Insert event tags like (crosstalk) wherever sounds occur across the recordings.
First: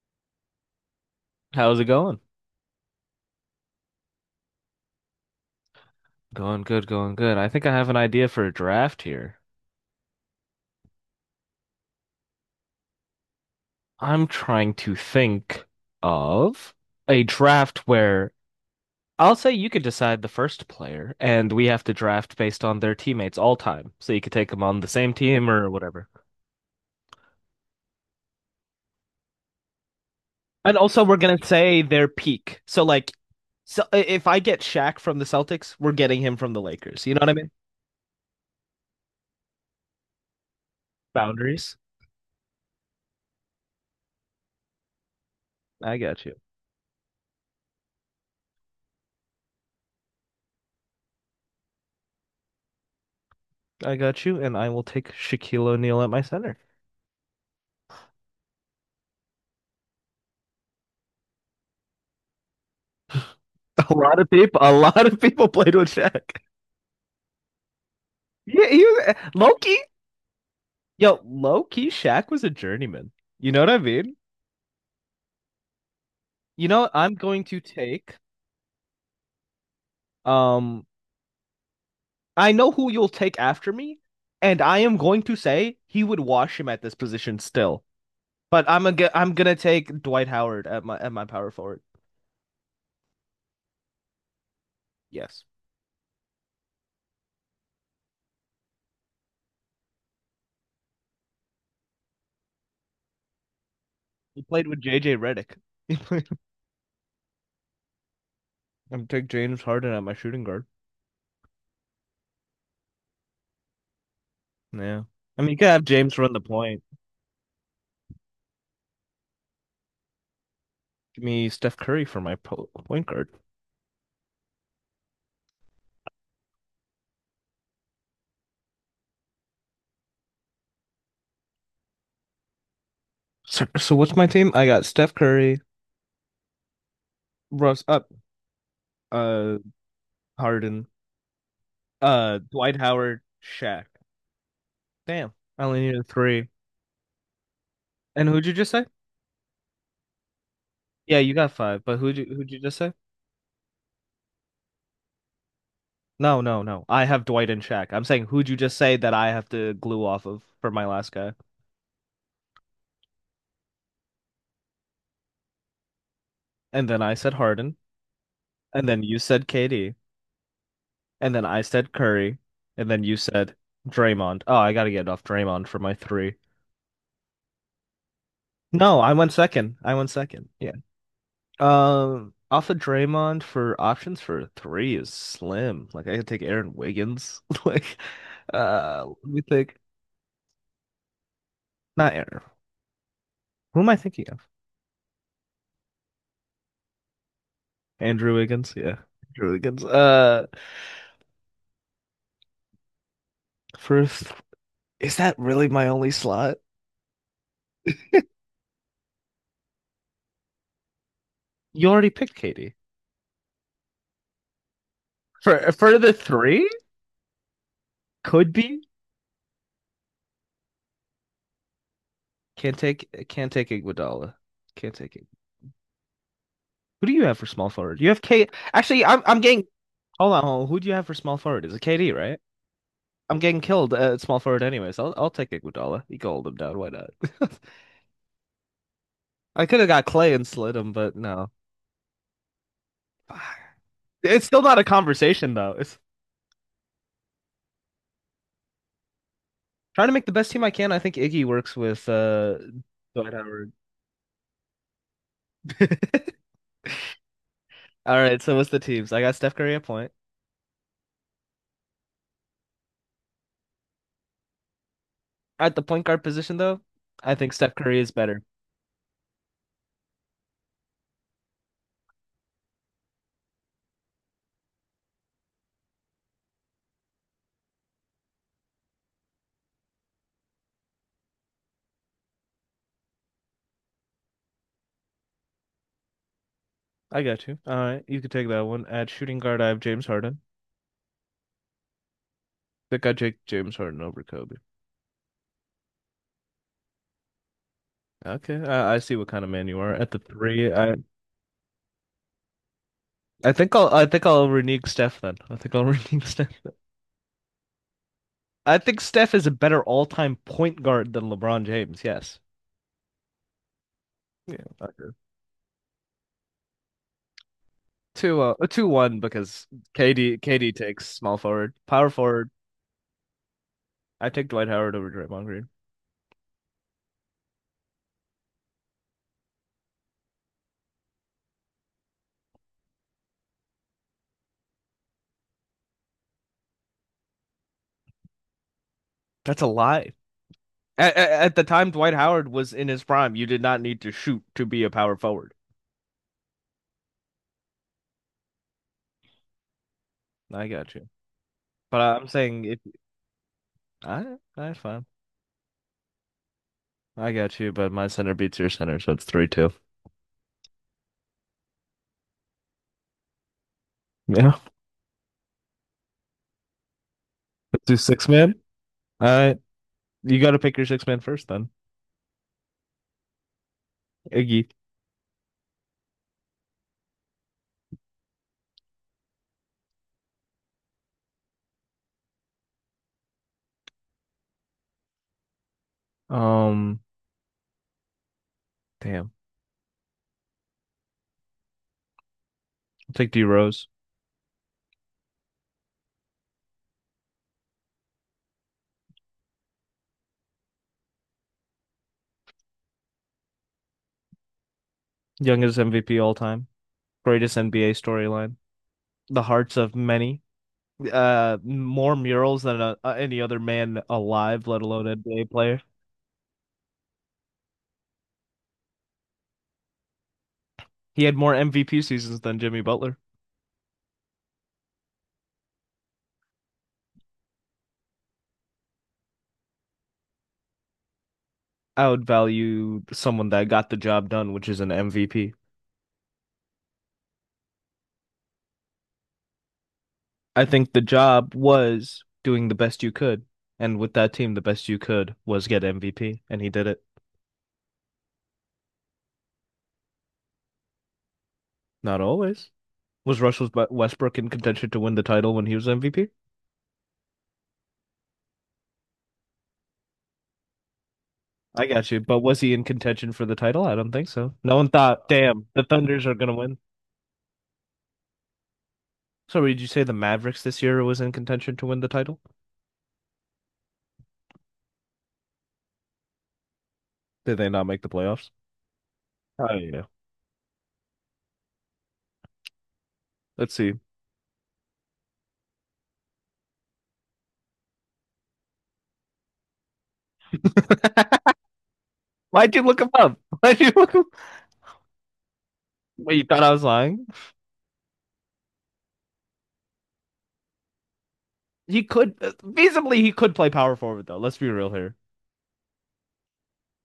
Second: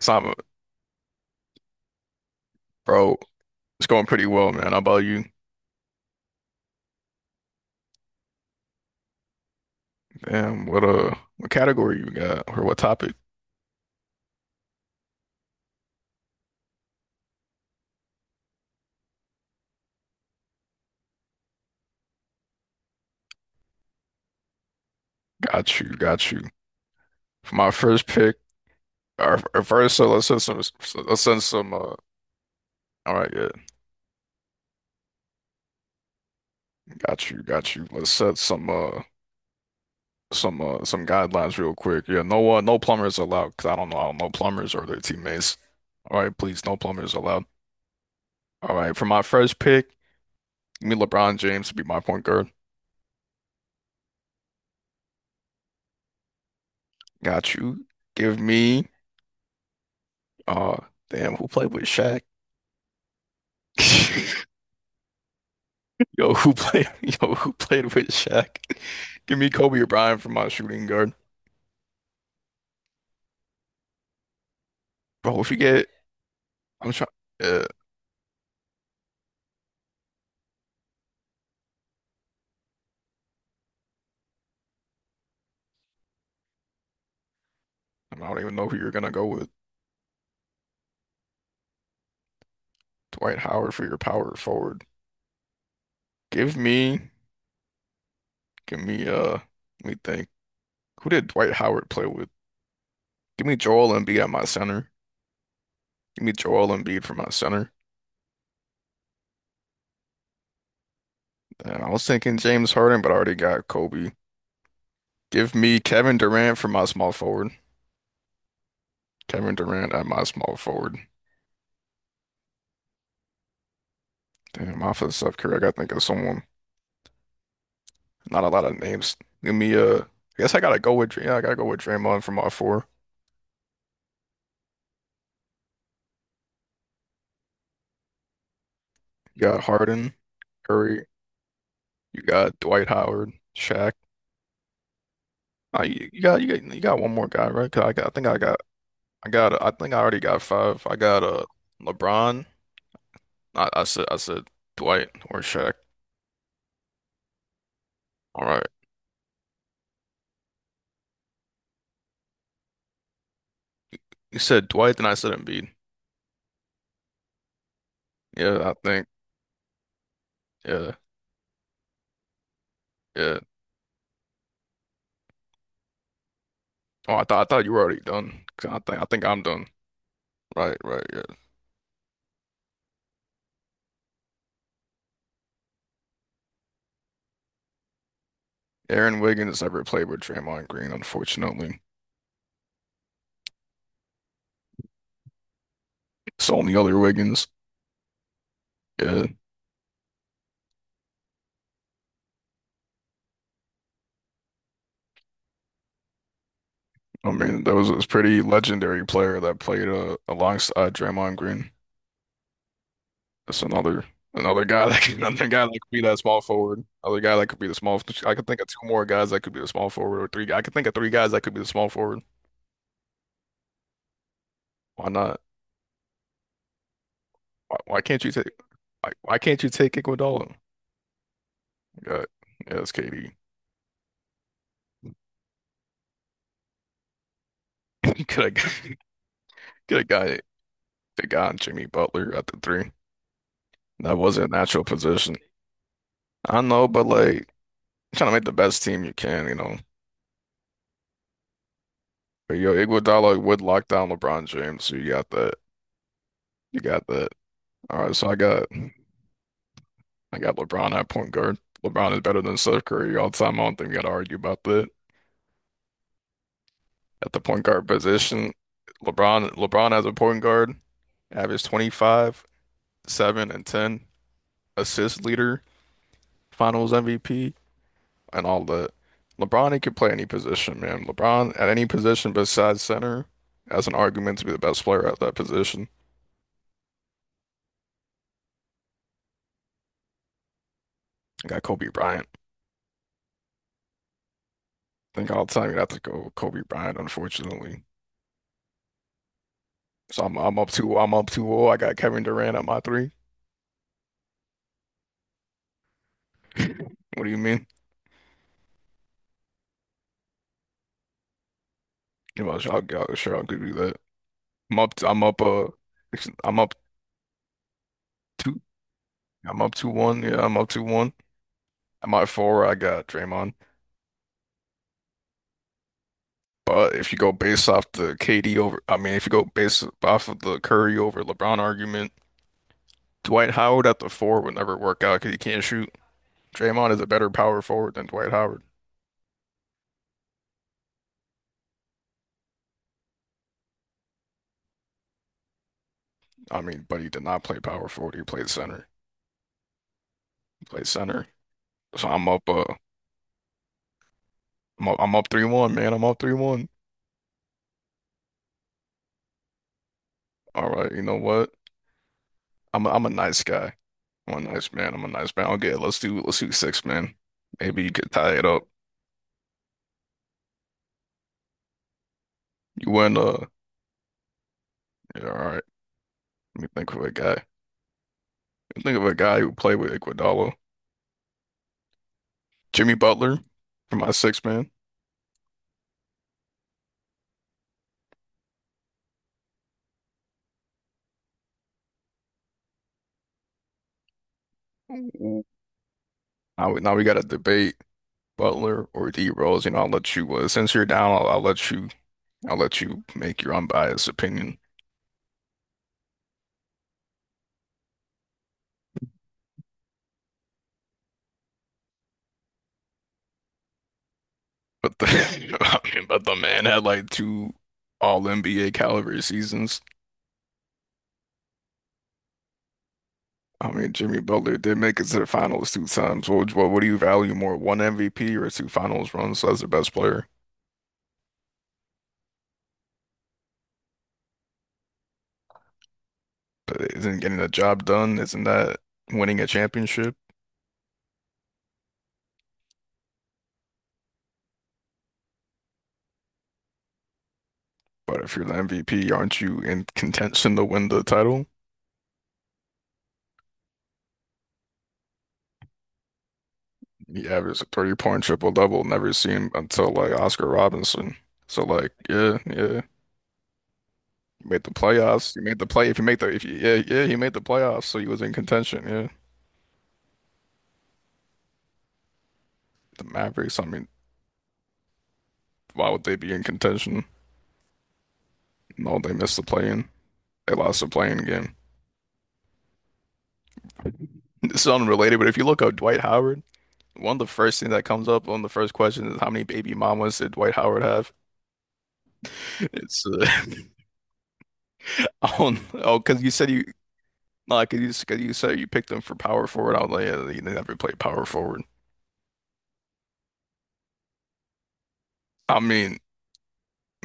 So I'm, How's it going? Bro, it's going pretty well, man. How about you? Going good, going good. I think I have an idea for a draft here. Damn, what category you got or what topic? I'm trying to think of a draft where I'll say you could decide the first player, and we have to draft based on their teammates all time. So you could take them on the same team or Got you, whatever. got you. For my first pick, or first, so let's set some, And so also, we're let's gonna send some. say Uh, their peak. So, like, all right, yeah, so if I get Shaq from the Celtics, we're getting him from the Lakers. You know what got I you, mean? got you. Let's set some guidelines real Boundaries. quick. Yeah, no plumbers allowed. Cause I don't know plumbers or their teammates. I All got you. right, please, no plumbers allowed. All right, for my first pick, give me LeBron James to be my point guard. I got you, and I will take Shaquille O'Neal at my center. Got you. Give me, uh, damn, who played with Shaq? A lot of (laughs) people, a lot of people played with Shaq. Yo, who played? Yo, who played with Shaq? Yeah, he was, Give me Loki. Kobe or Bryant for my shooting guard, Yo, low key, Shaq was a journeyman. You know what I mean? bro. If you get, I'm trying. I'm going to Uh, take. Um, I know who you'll take after me, and I am going to say he would wash him at this position still. I don't even But know who I'm you're gonna, gonna go I'm with. gonna take Dwight Howard at my power forward. Dwight Howard for your power forward. Yes, Give me, give me, let me think. Who did Dwight Howard play with? Give me Joel Embiid at he my played with center. JJ Redick. Give me (laughs) Joel Embiid for my center. I'm take James Harden at my shooting guard. And I was thinking James Harden, but I already got Kobe. Yeah, I mean you Give could me have James Kevin run the Durant for point. my small forward. Kevin Durant at my small forward. Give me Steph Curry for my point guard. Damn, off of Steph Curry, I gotta think of someone. Not a lot of names. Give me I guess I gotta go with yeah, I gotta go with Draymond from all four. So what's my team? I got Steph Curry, Russ up, You uh, got Harden, Harden, Curry, you got Dwight Dwight Howard, Howard, Shaq. Shaq. Damn, I only Uh, needed you, you got three. you got you got one more guy, right? 'Cause I got, I think And I who'd you got just say? I got I think I already got five. I Yeah, got you uh got five. But who'd you LeBron. who'd you just say? I said Dwight or Shaq. No, no, no. I have Dwight and Shaq. I'm saying All who'd you right, just say that I have to glue off of for my last guy? you said Dwight, then I said Embiid. And then I said Harden, Yeah, I and then think, you said KD, yeah and then I said Curry, and then you yeah. said Draymond. Oh, I gotta get off Draymond for my three. Oh, I thought you were already done. 'Cause I No, think I I think went I'm done. second. I went second. Yeah. Right, right, yeah. Off of Draymond for options for three is slim. Like I could take Aaron Wiggins. (laughs) Like, Aaron let me Wiggins think. never played with Draymond Green, unfortunately. Not Aaron. Who am I thinking of? It's the other Wiggins. Andrew Wiggins. Yeah, Yeah, Andrew Wiggins. First, is that really my only slot? I mean that was a pretty legendary player that played alongside Draymond Green. You already picked Katie That's another guy that could, (laughs) another guy for that could for be the that small three. forward. Another guy that could be the small. I could Could think of be. two more guys that could be the small forward, or three. I could think of three guys that could be the small forward. Can't take. Can't take Iguodala. Can't Why take it. not? Who do you have for small Why, forward? why You have can't you take? Kate. Actually, Why, I'm why I'm can't getting. you take Hold on, Iguodala? hold on. Who do you have for small forward? Is it KD, Yeah, right? yeah, it's KD. I'm getting killed at small forward anyways. I'll take Iguodala. He can hold him down. Why not? Get a guy- (laughs) I could have get got a Clay guy, and slid him, but (laughs) the guy no. on (laughs) Jimmy Butler at the three. That was It's a still not natural a position. conversation though. It's I know, but like trying to make the best team you can, you know. trying to make the best team I can. I think Iggy works with But yo, Dwight Iguodala would Howard. lock down LeBron James, so you got that. (laughs) All You got that. All right, so I right, so got what's the teams? I got Steph Curry at point. I got LeBron at point guard. LeBron is better than Steph Curry all the time. I don't think we gotta argue about that. At the point guard position though, At I the think point Steph guard Curry is better. position, LeBron as a point guard, averaged 25, 7, and 10, assist leader, finals MVP, and all that. LeBron, he could play any position, man. LeBron at any position besides center, that's an argument to be the best player at that position. I got you. All right, you can take that one. At shooting guard, I have James Harden. You got Kobe Bryant. I think I take James Harden over Kobe. Think all the time you'd have to go Kobe Bryant, unfortunately. Okay, I see what kind of man you are. At the So I'm I'm up three, I two I'm up 2-0. I got Kevin Durant at my three. (laughs) I think I'll I think I'll renege Steph then. I think I'll (laughs) renege Steph. What do you mean? I think Steph is a better all-time point guard than LeBron James. Yes. You know, sure I could do that. Yeah, I'm I up agree. I'm up uh I'm up two 2-1 I'm because up 2-1. KD Yeah, I'm up KD two takes one. small forward, At power my forward. four, I got Draymond. I take Dwight Howard over Draymond Green. But if you go based off the KD over, I mean, if you go based off of the Curry over LeBron argument, Dwight Howard at the four would never work out because he can't shoot. Draymond is a better power forward than Dwight Howard. That's a lie. At the time Dwight Howard was in his prime, you did not need to shoot to be a power forward. I mean, but he did not play power forward. He played center. I Play got you, center. but So I'm I'm up uh saying if I that's I'm up, fine. I'm up 3-1, man. I'm up 3-1. I got you, but my center beats your center, so it's 3-2. All right, you know what? I'm a nice guy. I'm a Yeah. nice man. I'm a nice man. Okay, let's do six, man. Maybe Let's you do could six tie it man. up. I You got to pick your six-man first, then You win, Iggy. yeah, all right. Let me think of a guy. Think of a guy who played with Iguodala. Jimmy Butler for my six man. Um, Damn, I'll take D Rose, Ooh. Now we got to debate Butler or D Rose. You know, I'll let you since you're down, I'll let you make your unbiased opinion. youngest MVP all time, greatest NBA storyline, the hearts of many, more murals than any other man alive, let But the alone NBA (laughs) player. I mean, but the man had like two all NBA caliber seasons. He had more MVP seasons than Jimmy Butler. I mean, Jimmy Butler did make it to the finals two times. What do you value more, one MVP or two finals runs as the best player? I would value someone that got the job done, which is an MVP. But isn't getting the job done, isn't that winning a championship? I think the job was doing the best you could, and with that team, the best you could was get MVP, and he did it. But if you're the MVP, aren't you in contention to win the title? Not always. Was Russell Westbrook in contention to win the title when he was MVP? He averaged a 30 point triple double, never seen until like Oscar Robinson. So I like, got you. yeah, But was he yeah. in contention for the title? I don't think You so. made the No one thought, playoffs. You made damn, the the play. If you make Thunders the, are if gonna you, win. yeah, yeah, he made the playoffs, so he was in contention. Yeah, So did you say the Mavericks this year was in contention to win the title? the Mavericks. I mean, why would they be in contention? Did they not make the playoffs? No, they missed the Oh play-in. yeah. They lost the play-in game. (laughs) Let's see. It's unrelated, but if you look up Dwight Howard, one of the first things that comes up on the first question is how many baby mamas did Dwight Howard have? (laughs) (laughs) Why'd you look It's him up? (laughs) Why'd you look him up? (laughs) Oh, oh, because you Wait, you said thought you I was lying? like, 'cause you said you picked him for power forward. I was like, yeah, he never played power forward. He could feasibly he could play power forward though. Let's be real here. I mean,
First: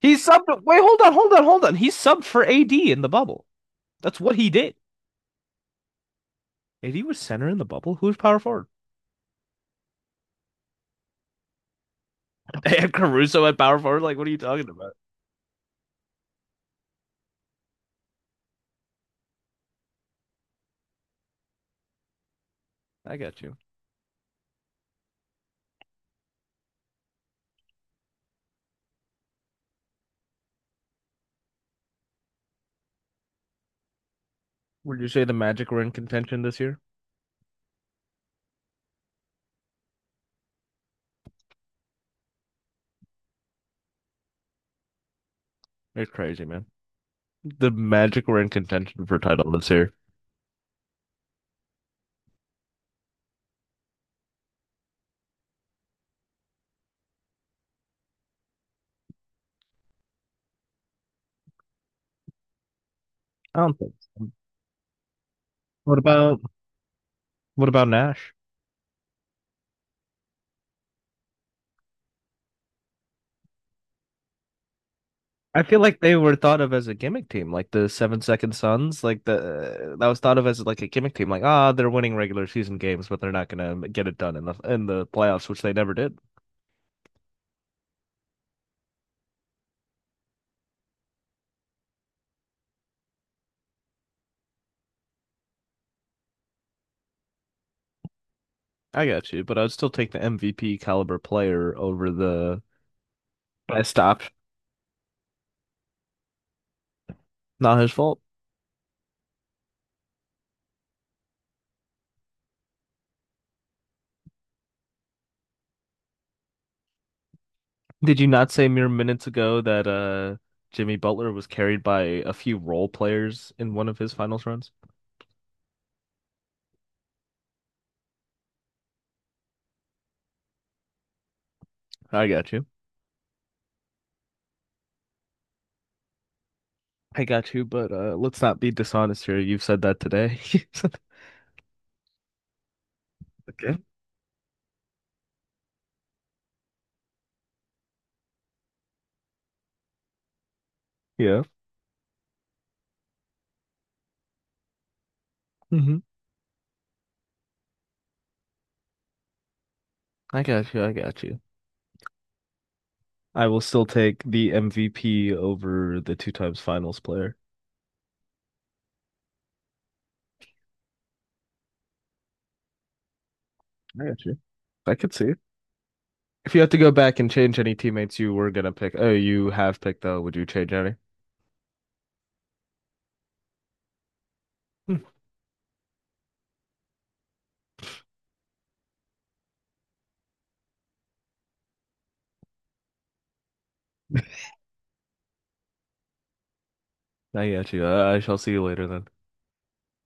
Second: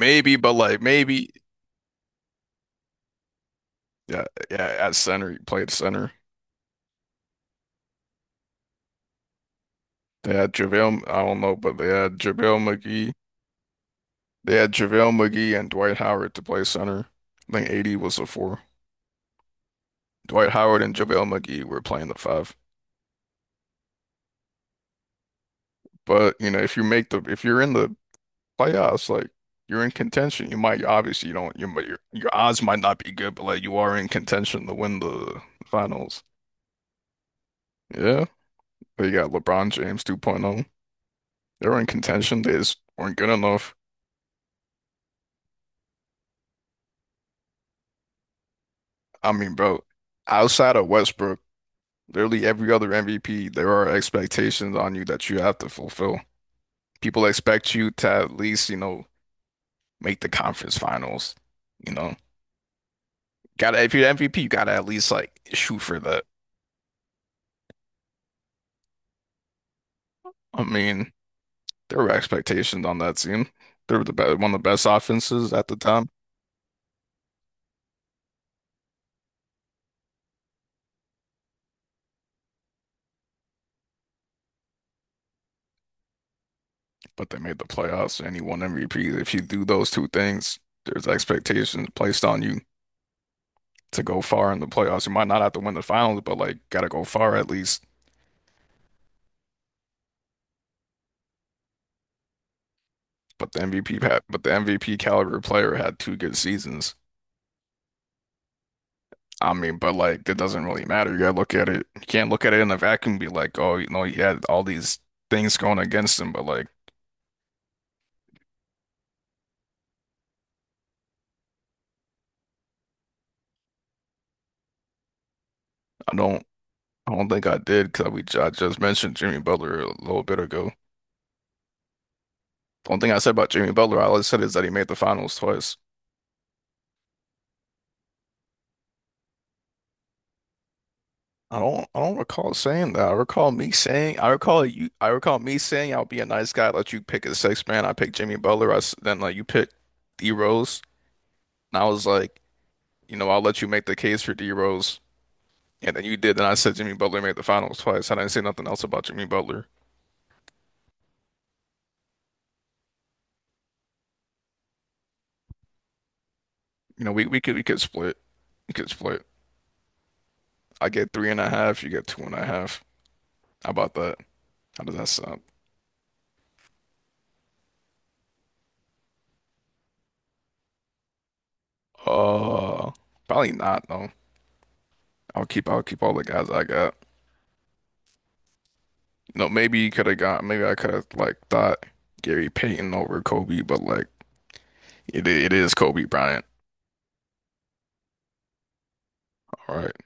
He but subbed. Wait, like hold on, maybe, hold on, hold on. He subbed for AD in the bubble. That's yeah, what he yeah, did. at center, he played center. AD was center in the bubble. Who's power forward? They had JaVale, I don't know, but they had JaVale They have McGee. Caruso at power forward. Like, what are you They talking had about? JaVale McGee and Dwight Howard to play center. I think 80 was the four. Dwight Howard and JaVale McGee were playing the five. I got you. But, you know, if you're in the playoffs, like you're in contention, you might obviously you don't you might- your odds might not be good, but like you are in contention to win Would you say the the Magic were in finals. contention this year? Yeah. They got LeBron James 2.0. They were in contention. They just weren't good enough. It's crazy, man. The Magic were in contention for I title mean, this bro, year. outside of Westbrook, literally every other MVP, there are expectations on you that you have to fulfill. People expect you to at least, make the conference finals. You know, I don't gotta think if you're the so. MVP, you gotta at least like shoot What for that. about what about Nash? I mean, there were expectations on that team. They were the best, one of the best offenses I at the feel like time, they were thought of as a gimmick team, like the Seven Second Suns, like the that was thought of as like a gimmick team, like ah, oh, they're winning regular season games, but they're not gonna get it done in the playoffs, which they never did. but they made the playoffs and he won MVP. If you do those two things, there's expectations placed on you to go far in the playoffs. You might not have to win the finals, but like gotta go far at least. I got you, but I'd still take the MVP caliber player over the But the MVP best had, option. but the MVP caliber player had two good seasons. Not his fault. I mean, but like that doesn't really matter. You gotta look at it. You can't look at it in a vacuum and be like, oh, you know, he had all these things going against him. But like, Did you not say mere minutes ago that Jimmy Butler was carried by a few role players in one of his finals runs? I don't, I don't think I did because we I just mentioned Jimmy Butler a little bit ago. I got you. The only thing I said about Jimmy Butler, all I said is that he made the finals twice. I got you, but let's not be dishonest here. You've said that today. (laughs) I don't recall saying that. Okay. I recall me saying, I'll be a nice guy, let you pick a sixth man. I picked Jimmy Butler. Then like you picked D Rose, Yeah. and I was like. You know, I'll let you make the case for D Rose. And Hmm. then you did. Then I said Jimmy Butler made the finals twice. And I didn't say nothing else about Jimmy Butler. I got you. I got you. I will still take the MVP over the two times finals You know, we, player. we could we could split. We could split. I get three and a half, you get two and a half. How about I that? got you. How I does that could see it. sound? If you had to go back and change any teammates you were gonna pick, oh, you have picked though, would you change any? Uh probably not though. Hmm. I'll keep all the guys I got. You know, maybe I could have like thought Gary Payton over Kobe, but like it is Kobe Bryant. I got you. I shall see you later then. All right.